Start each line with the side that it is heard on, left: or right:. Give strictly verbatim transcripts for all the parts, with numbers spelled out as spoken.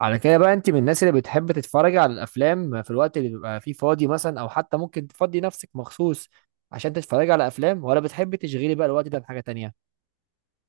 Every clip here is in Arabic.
right: على كده بقى، انت من الناس اللي بتحب تتفرج على الافلام في الوقت اللي بيبقى فيه فاضي مثلا، او حتى ممكن تفضي نفسك مخصوص عشان تتفرج على افلام، ولا بتحب تشغلي بقى الوقت ده بحاجه تانية؟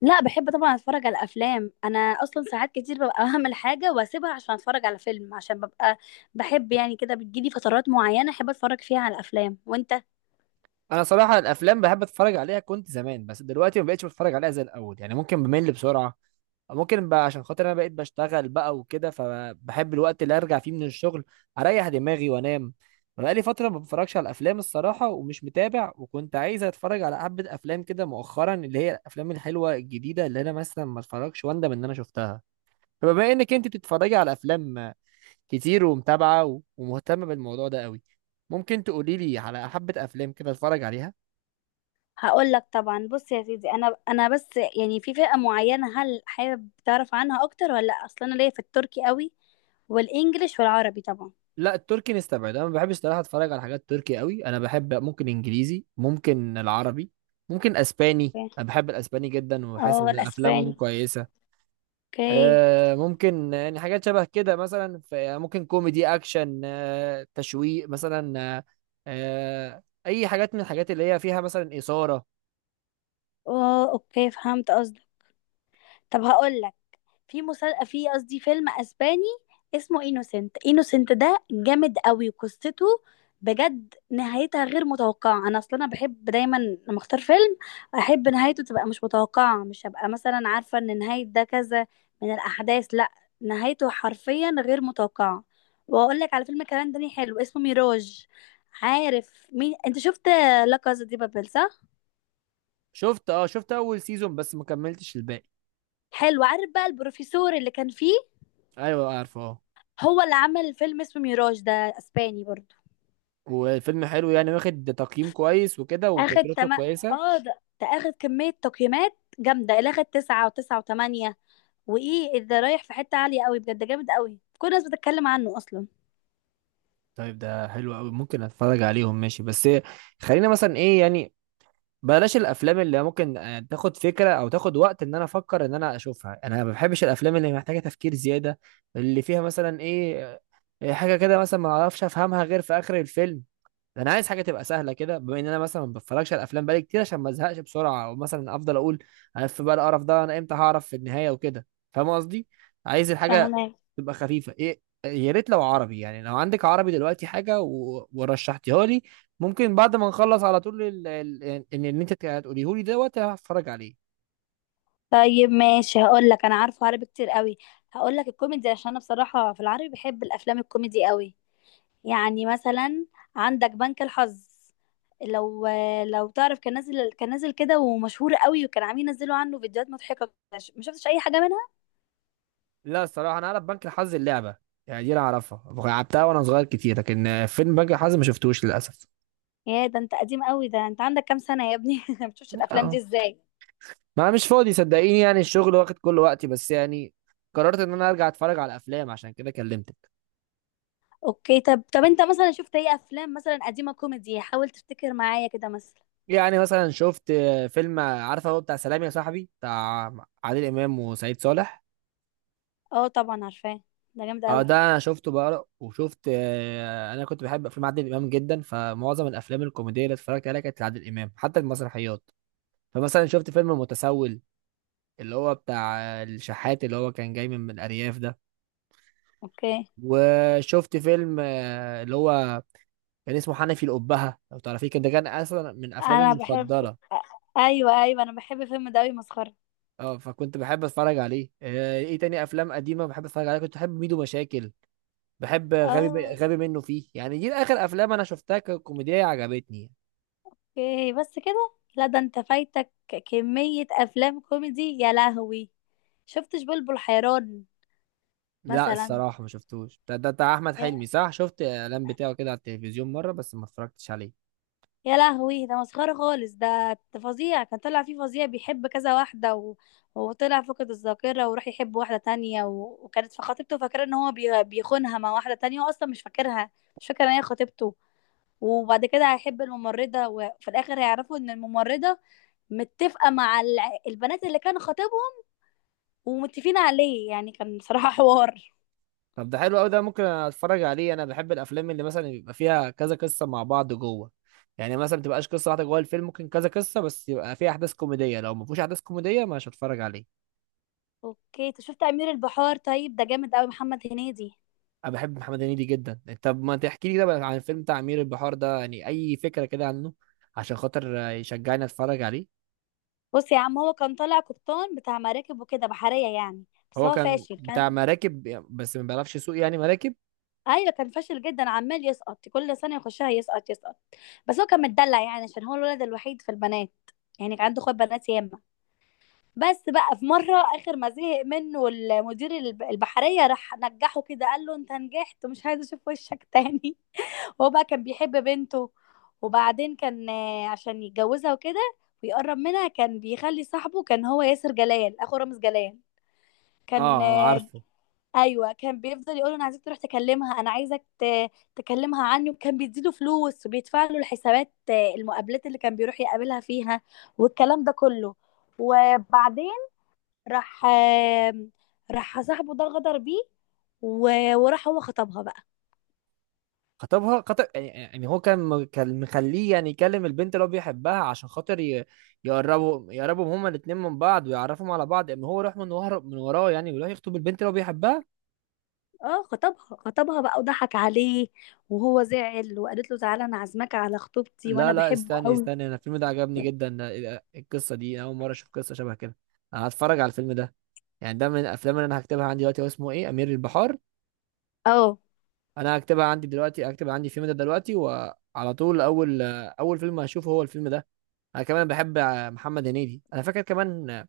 left: لا، بحب طبعا اتفرج على افلام. انا اصلا ساعات كتير ببقى هعمل حاجه واسيبها عشان اتفرج على فيلم، عشان ببقى بحب، يعني كده بتجيلي فترات معينه احب اتفرج فيها على افلام. وانت؟
right: انا صراحه الافلام بحب اتفرج عليها كنت زمان، بس دلوقتي ما بقتش بتفرج عليها زي الاول، يعني ممكن بمل بسرعه. ممكن بقى عشان خاطر انا بقيت بشتغل بقى وكده، فبحب الوقت اللي ارجع فيه من الشغل اريح دماغي وانام. انا بقالي فتره ما بتفرجش على افلام الصراحه، ومش متابع، وكنت عايز اتفرج على حبه افلام كده مؤخرا، اللي هي الافلام الحلوه الجديده اللي انا مثلا ما اتفرجش واندم ان انا شفتها. فبما انك انت بتتفرجي على افلام كتير ومتابعه و- ومهتمه بالموضوع ده قوي، ممكن تقولي لي على حبه افلام كده اتفرج عليها؟
left: هقول لك طبعا. بص يا سيدي، انا انا بس يعني في فئه معينه، هل حابب تعرف عنها اكتر ولا لا؟ اصلا انا ليا في التركي قوي والانجليش والعربي طبعا.
right: لا، التركي نستبعد، انا ما بحبش صراحه اتفرج على حاجات تركي قوي. انا بحب ممكن انجليزي، ممكن العربي، ممكن اسباني.
left: اوكي.
right: انا بحب الاسباني جدا وحاسس
left: اه،
right: ان افلامهم
left: والاسباني.
right: كويسه.
left: اوكي.
right: آه ممكن يعني حاجات شبه كده، مثلا ف- يعني ممكن كوميدي، اكشن، آه تشويق مثلا، آه آه، اي حاجات من الحاجات اللي هي فيها مثلا اثاره.
left: اه، اوكي، فهمت قصدك. طب هقول لك. في مسل... في قصدي فيلم اسباني اسمه انوسنت. انوسنت ده جامد قوي قصته بجد، نهايتها غير متوقعة. أنا أصلا أنا بحب دايما لما أختار فيلم أحب نهايته تبقى مش متوقعة. مش هبقى مثلا عارفة إن نهاية ده كذا من الأحداث، لأ، نهايته حرفيا غير متوقعة. وأقول لك على فيلم كمان تاني حلو اسمه ميراج. عارف مين أنت؟ شفت لا كازا دي بابل؟ صح؟
right: شفت اه شفت اول سيزون، بس ما كملتش الباقي.
left: حلو. عارف بقى البروفيسور اللي كان فيه؟
right: ايوه عارفه، اه.
left: هو اللي عمل فيلم اسمه ميراج ده، أسباني برضه.
right: والفيلم حلو يعني، واخد تقييم كويس وكده،
left: اخد
right: وفكرته
left: تم...
right: كويسه.
left: اه، ده, ده اخد كمية تقييمات جامدة، اللي اخد تسعة وتسعة وتمانية. وايه، ده رايح في حتة عالية قوي بجد، جامد قوي، كل الناس بتتكلم عنه اصلا.
right: طيب، ده حلو قوي، ممكن اتفرج عليهم، ماشي. بس خلينا مثلا ايه يعني، بلاش الافلام اللي ممكن آه، تاخد فكره او تاخد وقت ان انا افكر ان انا اشوفها. انا ما بحبش الافلام اللي محتاجه تفكير زياده، اللي فيها مثلا ايه، آه، حاجه كده مثلا ما اعرفش افهمها غير في اخر الفيلم. انا عايز حاجه تبقى سهله كده، بما ان انا مثلا ما بتفرجش على الافلام بقالي كتير، عشان ما ازهقش بسرعه، او مثلا افضل اقول انا في بقى القرف ده، انا امتى هعرف في النهايه وكده. فاهم قصدي؟ عايز الحاجه
left: فاهمة.
right: تبقى خفيفه. ايه، يا ريت لو عربي، يعني لو عندك عربي دلوقتي حاجه و... ورشحتيها لي، ممكن بعد ما نخلص على طول ال... ال... ان ان إن انت هتقوليه لي دوت هتفرج عليه.
left: طيب ماشي، هقول لك. انا عارفه عربي كتير قوي. هقول لك الكوميدي، عشان انا بصراحة في العربي بحب الافلام الكوميدي قوي. يعني مثلا عندك بنك الحظ، لو لو تعرف. كان نازل كان نازل كده ومشهور قوي، وكان عاملين ينزلوا عنه فيديوهات مضحكة. ما شفتش اي حاجة منها.
right: لا الصراحه، انا اعرف بنك الحظ اللعبه، يعني دي انا اعرفها لعبتها وانا صغير كتير، لكن آه، فيلم بنك الحظ ما شفتوش للاسف.
left: يا، ده انت قديم قوي! ده انت عندك كام سنة يا ابني؟ ما بتشوفش الافلام دي ازاي؟
right: ما مش فاضي صدقيني، يعني الشغل واخد كل وقتي، بس يعني قررت ان انا ارجع اتفرج على افلام، عشان كده كلمتك.
left: اوكي. طب طب انت مثلا شفت ايه افلام مثلا قديمة كوميدي؟ حاول تفتكر معايا كده مثلا.
right: يعني مثلا شفت آه، فيلم آه، عارفه، هو بتاع سلام يا صاحبي، بتاع عادل امام وسعيد صالح.
left: اه، طبعا عارفاه، ده جامد
right: اه، ده
left: قوي.
right: انا شفته بقى، وشفت آه، انا كنت بحب افلام عادل امام جدا، فمعظم الافلام الكوميديه اللي اتفرجت عليها كانت لعادل امام، حتى المسرحيات. فمثلا شفت فيلم المتسول، اللي هو بتاع آه، الشحات اللي هو كان جاي من من الارياف ده.
left: اوكي،
right: وشفت فيلم آه، اللي هو كان اسمه حنفي الأبهة، لو تعرفيه، كان ده كان أصلا من أفلامي
left: انا بحب.
right: المفضلة.
left: ايوه، ايوه، انا بحب الفيلم ده قوي، مسخرة.
right: اه، فكنت بحب أتفرج عليه. آه، إيه تاني أفلام قديمة بحب أتفرج عليها، كنت بحب ميدو مشاكل، بحب غبي
left: اه،
right: غبي منه فيه، يعني دي آخر أفلام أنا شفتها ككوميدية عجبتني.
left: اوكي. بس كده؟ لا، ده انت فايتك كمية افلام كوميدي، يا لهوي! شفتش بلبل حيران
right: لا
left: مثلا؟
right: الصراحة ما شفتوش ده ده بتاع أحمد حلمي صح، شفت الإعلان بتاعه كده على التلفزيون مرة، بس ما اتفرجتش عليه.
left: يا لهوي، ده مسخرة خالص. ده فظيع، كان طلع فيه فظيع بيحب كذا واحدة، و... وطلع فقد الذاكرة وراح يحب واحدة تانية، و... وكانت في خطيبته فاكرة ان هو بي... بيخونها مع واحدة تانية، واصلا مش فاكرها، مش فاكرة ان هي خطيبته. وبعد كده هيحب الممرضة، وفي الآخر هيعرفوا ان الممرضة متفقة مع الع- البنات اللي كان خطيبهم، ومتفقين عليه. يعني كان صراحة حوار.
right: طب ده حلو قوي، ده ممكن اتفرج عليه. انا بحب الافلام اللي مثلا بيبقى فيها كذا قصه مع بعض جوه، يعني مثلا ما تبقاش قصه واحده جوه الفيلم، ممكن كذا قصه بس يبقى فيها احداث كوميديه. لو ما فيهوش احداث كوميديه مش هتفرج عليه.
left: اوكي، انت شفت أمير البحار؟ طيب ده جامد قوي، محمد هنيدي.
right: انا بحب محمد هنيدي جدا. طب ما تحكي لي كده بقى عن الفيلم بتاع امير البحار ده، يعني اي فكره كده عنه، عشان خاطر يشجعني اتفرج عليه.
left: بص يا عم، هو كان طالع قبطان بتاع مراكب وكده، بحرية يعني، بس
right: هو
left: هو
right: كان
left: فاشل
right: بتاع
left: كان.
right: مراكب، بس ما بيعرفش يسوق يعني مراكب.
left: ايوه، كان فاشل جدا، عمال يسقط كل سنة يخشها، يسقط يسقط. بس هو كان متدلع يعني، عشان هو الولد الوحيد في البنات، يعني كان عنده اخوات بنات ياما. بس بقى في مرة، اخر ما زهق منه المدير الب- البحرية، راح نجحه كده، قال له انت نجحت ومش عايز اشوف وشك تاني. هو بقى كان بيحب بنته، وبعدين كان، آه، عشان يتجوزها وكده ويقرب منها، كان بيخلي صاحبه، كان هو ياسر جلال اخو رامز جلال،
right: اه،
left: كان
right: آه،
left: آه،
right: عارفه.
left: ايوه، كان بيفضل يقول انا عايزك تروح تكلمها، انا عايزك ت- تكلمها عني، وكان بيديله فلوس وبيدفع له الحسابات، آه، المقابلات اللي كان بيروح يقابلها فيها والكلام ده كله. وبعدين راح، آه، راح صاحبه ده غدر بيه، و- وراح هو خطبها بقى.
right: خطبها خطب يعني يعني هو كان م- كان مخليه يعني يكلم البنت اللي هو بيحبها عشان خاطر ي- يقربوا يقربوا هما الاتنين من بعض ويعرفهم على بعض، اما هو يروح من ورا من وراه يعني، ويروح يخطب البنت اللي هو بيحبها.
left: اه، خطبها خطبها بقى وضحك عليه، وهو زعل. وقالت له تعالى، انا عازمك على خطوبتي،
right: لا
left: وانا
right: لا،
left: بحبه
right: استني
left: قوي.
right: استني، انا الفيلم ده عجبني جدا. ده- إيه ده؟ القصة دي اول مرة اشوف قصة شبه كده. انا هتفرج على الفيلم ده، يعني ده من الافلام اللي انا هكتبها عندي دلوقتي. هو اسمه ايه، امير البحار؟
left: اه،
right: انا هكتبها عندي دلوقتي، هكتب عندي الفيلم ده دلوقتي، وعلى طول اول اول فيلم هشوفه هو الفيلم ده. انا كمان بحب محمد هنيدي. انا فاكر كمان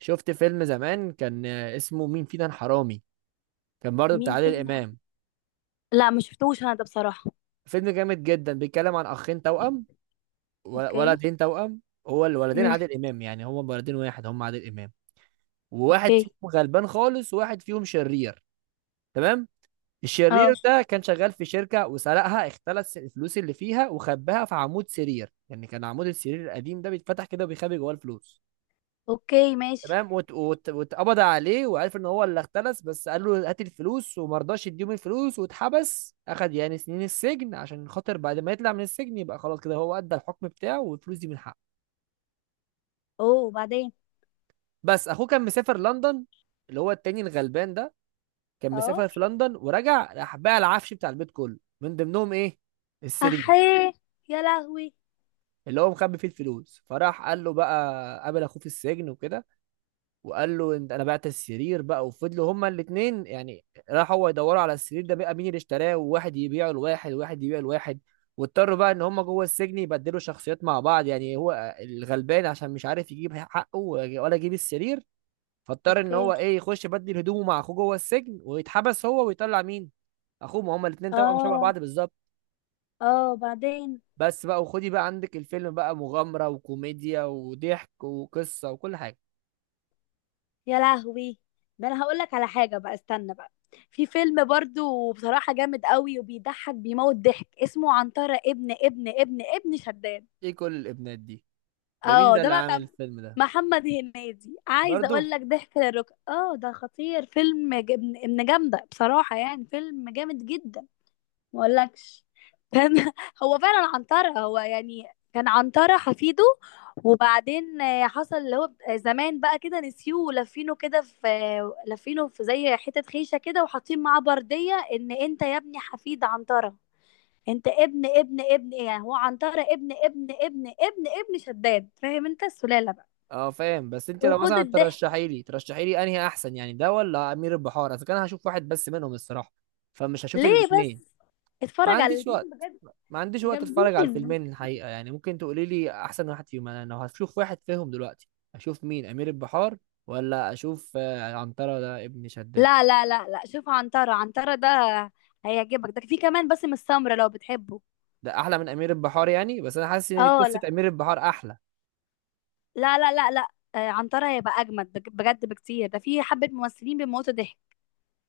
right: شفت فيلم زمان كان آه، اسمه مين فينا الحرامي، كان برضه بتاع
left: مين
right: عادل
left: فيلم؟
right: امام.
left: لا، ما شفتوش انا ده بصراحة.
right: فيلم جامد جدا، بيتكلم عن اخين توأم، و-
left: اوكي.
right: ولدين توأم. هو الولدين
left: امم،
right: عادل امام، يعني هما ولدين واحد، هما عادل امام. وواحد
left: اوكي.
right: فيهم غلبان خالص، وواحد فيهم شرير. تمام.
left: اه،
right: الشرير ده كان شغال في شركة وسرقها، اختلس الفلوس اللي فيها وخباها في عمود سرير. يعني كان عمود السرير القديم ده بيتفتح كده وبيخبي جواه الفلوس.
left: اوكي، ماشي.
right: تمام، وات- وات- واتقبض عليه وعرف ان هو اللي اختلس. بس قال له هات الفلوس، وما رضاش يديهم الفلوس، واتحبس، اخد يعني سنين السجن، عشان خاطر بعد ما يطلع من السجن يبقى خلاص كده، هو ادى الحكم بتاعه والفلوس دي من حقه.
left: اوه، وبعدين؟
right: بس اخوه كان مسافر لندن، اللي هو التاني الغلبان ده، كان
left: اه،
right: مسافر في لندن. ورجع، راح باع العفش بتاع البيت كله، من ضمنهم ايه، السرير
left: احيه! يا لهوي!
right: اللي هو مخبي فيه الفلوس. فراح قال له بقى، قابل اخوه في السجن وكده وقال له انت انا بعت السرير بقى. وفضلوا هما الاثنين يعني، راح هو يدوروا على السرير ده بقى، مين اللي اشتراه، وواحد يبيعه لواحد، وواحد يبيعه لواحد. واضطروا بقى ان هما جوه السجن يبدلوا شخصيات مع بعض، يعني هو الغلبان عشان مش عارف يجيب حقه ولا يجيب السرير، فاضطر ان
left: اوكي.
right: هو ايه، يخش يبدل هدومه مع اخوه جوه السجن ويتحبس هو ويطلع مين، اخوه، ما هما الاثنين توأم شبه
left: اه،
right: بعض بالظبط.
left: اه، بعدين؟
right: بس بقى وخدي بقى عندك، الفيلم بقى مغامرة وكوميديا وضحك وقصة وكل حاجة.
left: يا لهوي، ده انا هقول لك على حاجه بقى، استنى بقى. في فيلم برضو بصراحه جامد قوي، وبيضحك بيموت ضحك، اسمه عنترة ابن ابن ابن ابن شداد.
right: ايه كل الابنات دي؟ ده مين
left: اه،
right: ده
left: ده
right: اللي
left: بقى
right: عامل
left: كان
right: الفيلم ده؟
left: محمد هنيدي، عايزه
right: برضو؟
left: اقول لك ضحك للركب. اه، ده خطير، فيلم ج- ابن ابن جامده بصراحه، يعني فيلم جامد جدا. ما اقولكش، كان هو فعلا عنترة هو يعني، كان عنترة حفيده. وبعدين آه، حصل اللي هو زمان بقى كده نسيوه، ولفينه كده في لفينه في زي حتة خيشة كده، وحاطين معاه بردية ان انت يا ابني حفيد عنترة، انت ابن ابن ابن ايه، يعني هو عنترة ابن ابن ابن ابن ابن شداد، فاهم انت السلالة بقى؟
right: اه فاهم. بس انت لو
left: وخد
right: مثلا
left: الضحك.
right: ترشحي لي ترشحي لي انهي احسن، يعني ده ولا امير البحار، اذا كان هشوف واحد بس منهم الصراحه، فمش هشوف
left: ليه
right: الاثنين.
left: بس؟
right: ما
left: اتفرج على
right: عنديش
left: الاتنين
right: وقت،
left: بجد،
right: ما عنديش وقت اتفرج على
left: جامدين.
right: الفيلمين الحقيقه يعني. ممكن تقولي لي احسن واحد فيهم؟ انا لو هشوف واحد فيهم دلوقتي، اشوف مين، امير البحار، ولا اشوف آه، عنترة ده ابن شداد؟
left: لا لا لا لا، شوف عنترة. عنترة ده هيعجبك، ده في كمان باسم السمرة لو بتحبه.
right: ده احلى من امير البحار يعني؟ بس انا حاسس ان
left: اه،
right: قصه
left: لا
right: امير البحار احلى.
left: لا لا لا لا، آه، عنترة هيبقى أجمد بج- بجد بكتير، ده في حبة ممثلين بيموتوا ضحك.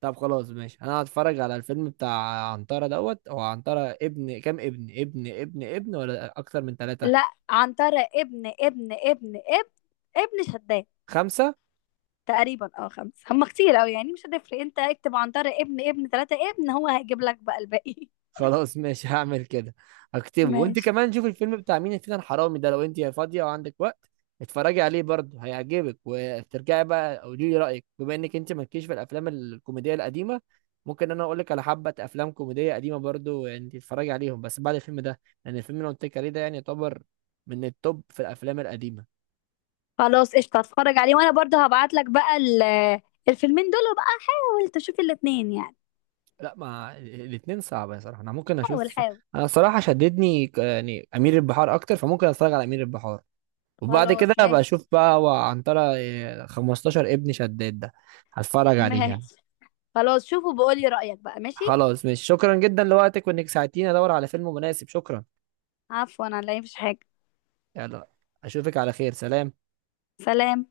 right: طب خلاص ماشي، انا هتفرج على الفيلم بتاع عنترة دوت. هو عنترة ابن كام، ابن ابن ابن ابن، ولا اكتر من ثلاثة؟
left: لا، عنترة ابن ابن ابن ابن ابن شداد
right: خمسة؟
left: تقريبا. اه، خمسة. هم كتير أوي يعني، مش هتفرق، انت اكتب عنترة ابن ابن تلاتة ابن، هو هيجيب لك بقى الباقي.
right: خلاص ماشي هعمل كده، هكتبه. وانت
left: ماشي.
right: كمان شوف الفيلم بتاع مين فينا الحرامي ده، لو انت فاضية وعندك وقت، اتفرجي عليه برضه، هيعجبك، وترجعي بقى قولي لي رأيك، بما انك انت مالكيش في الافلام الكوميدية القديمة. ممكن انا اقول لك على حبة افلام كوميدية قديمة برضه، انت تتفرجي عليهم، بس بعد الفيلم ده، لان الفيلم اللي أنا قلت لك عليه ده يعني يعتبر من التوب في الافلام القديمة.
left: خلاص قشطة، هتفرج عليه. وأنا برضه هبعت لك بقى ال- الفيلمين دول، وبقى حاول تشوف الاتنين يعني.
right: لا، ما الاثنين صعبة صراحة. انا ممكن
left: حاول
right: اشوف،
left: حاول.
right: انا صراحة شددني ك- يعني امير البحار اكتر، فممكن اتفرج على امير البحار، وبعد كده
left: خلاص
right: ابقى
left: ماشي.
right: اشوف بقى. وعنترة إيه، خمستاشر ابن شداد ده هتفرج عليه يعني.
left: ماشي، خلاص، شوفوا بقولي رأيك بقى، ماشي.
right: خلاص ماشي، شكرا جدا لوقتك، وانك ساعدتيني ادور على فيلم مناسب. شكرا.
left: عفوا، انا لا، مفيش حاجة.
right: يلا، اشوفك على خير، سلام.
left: سلام.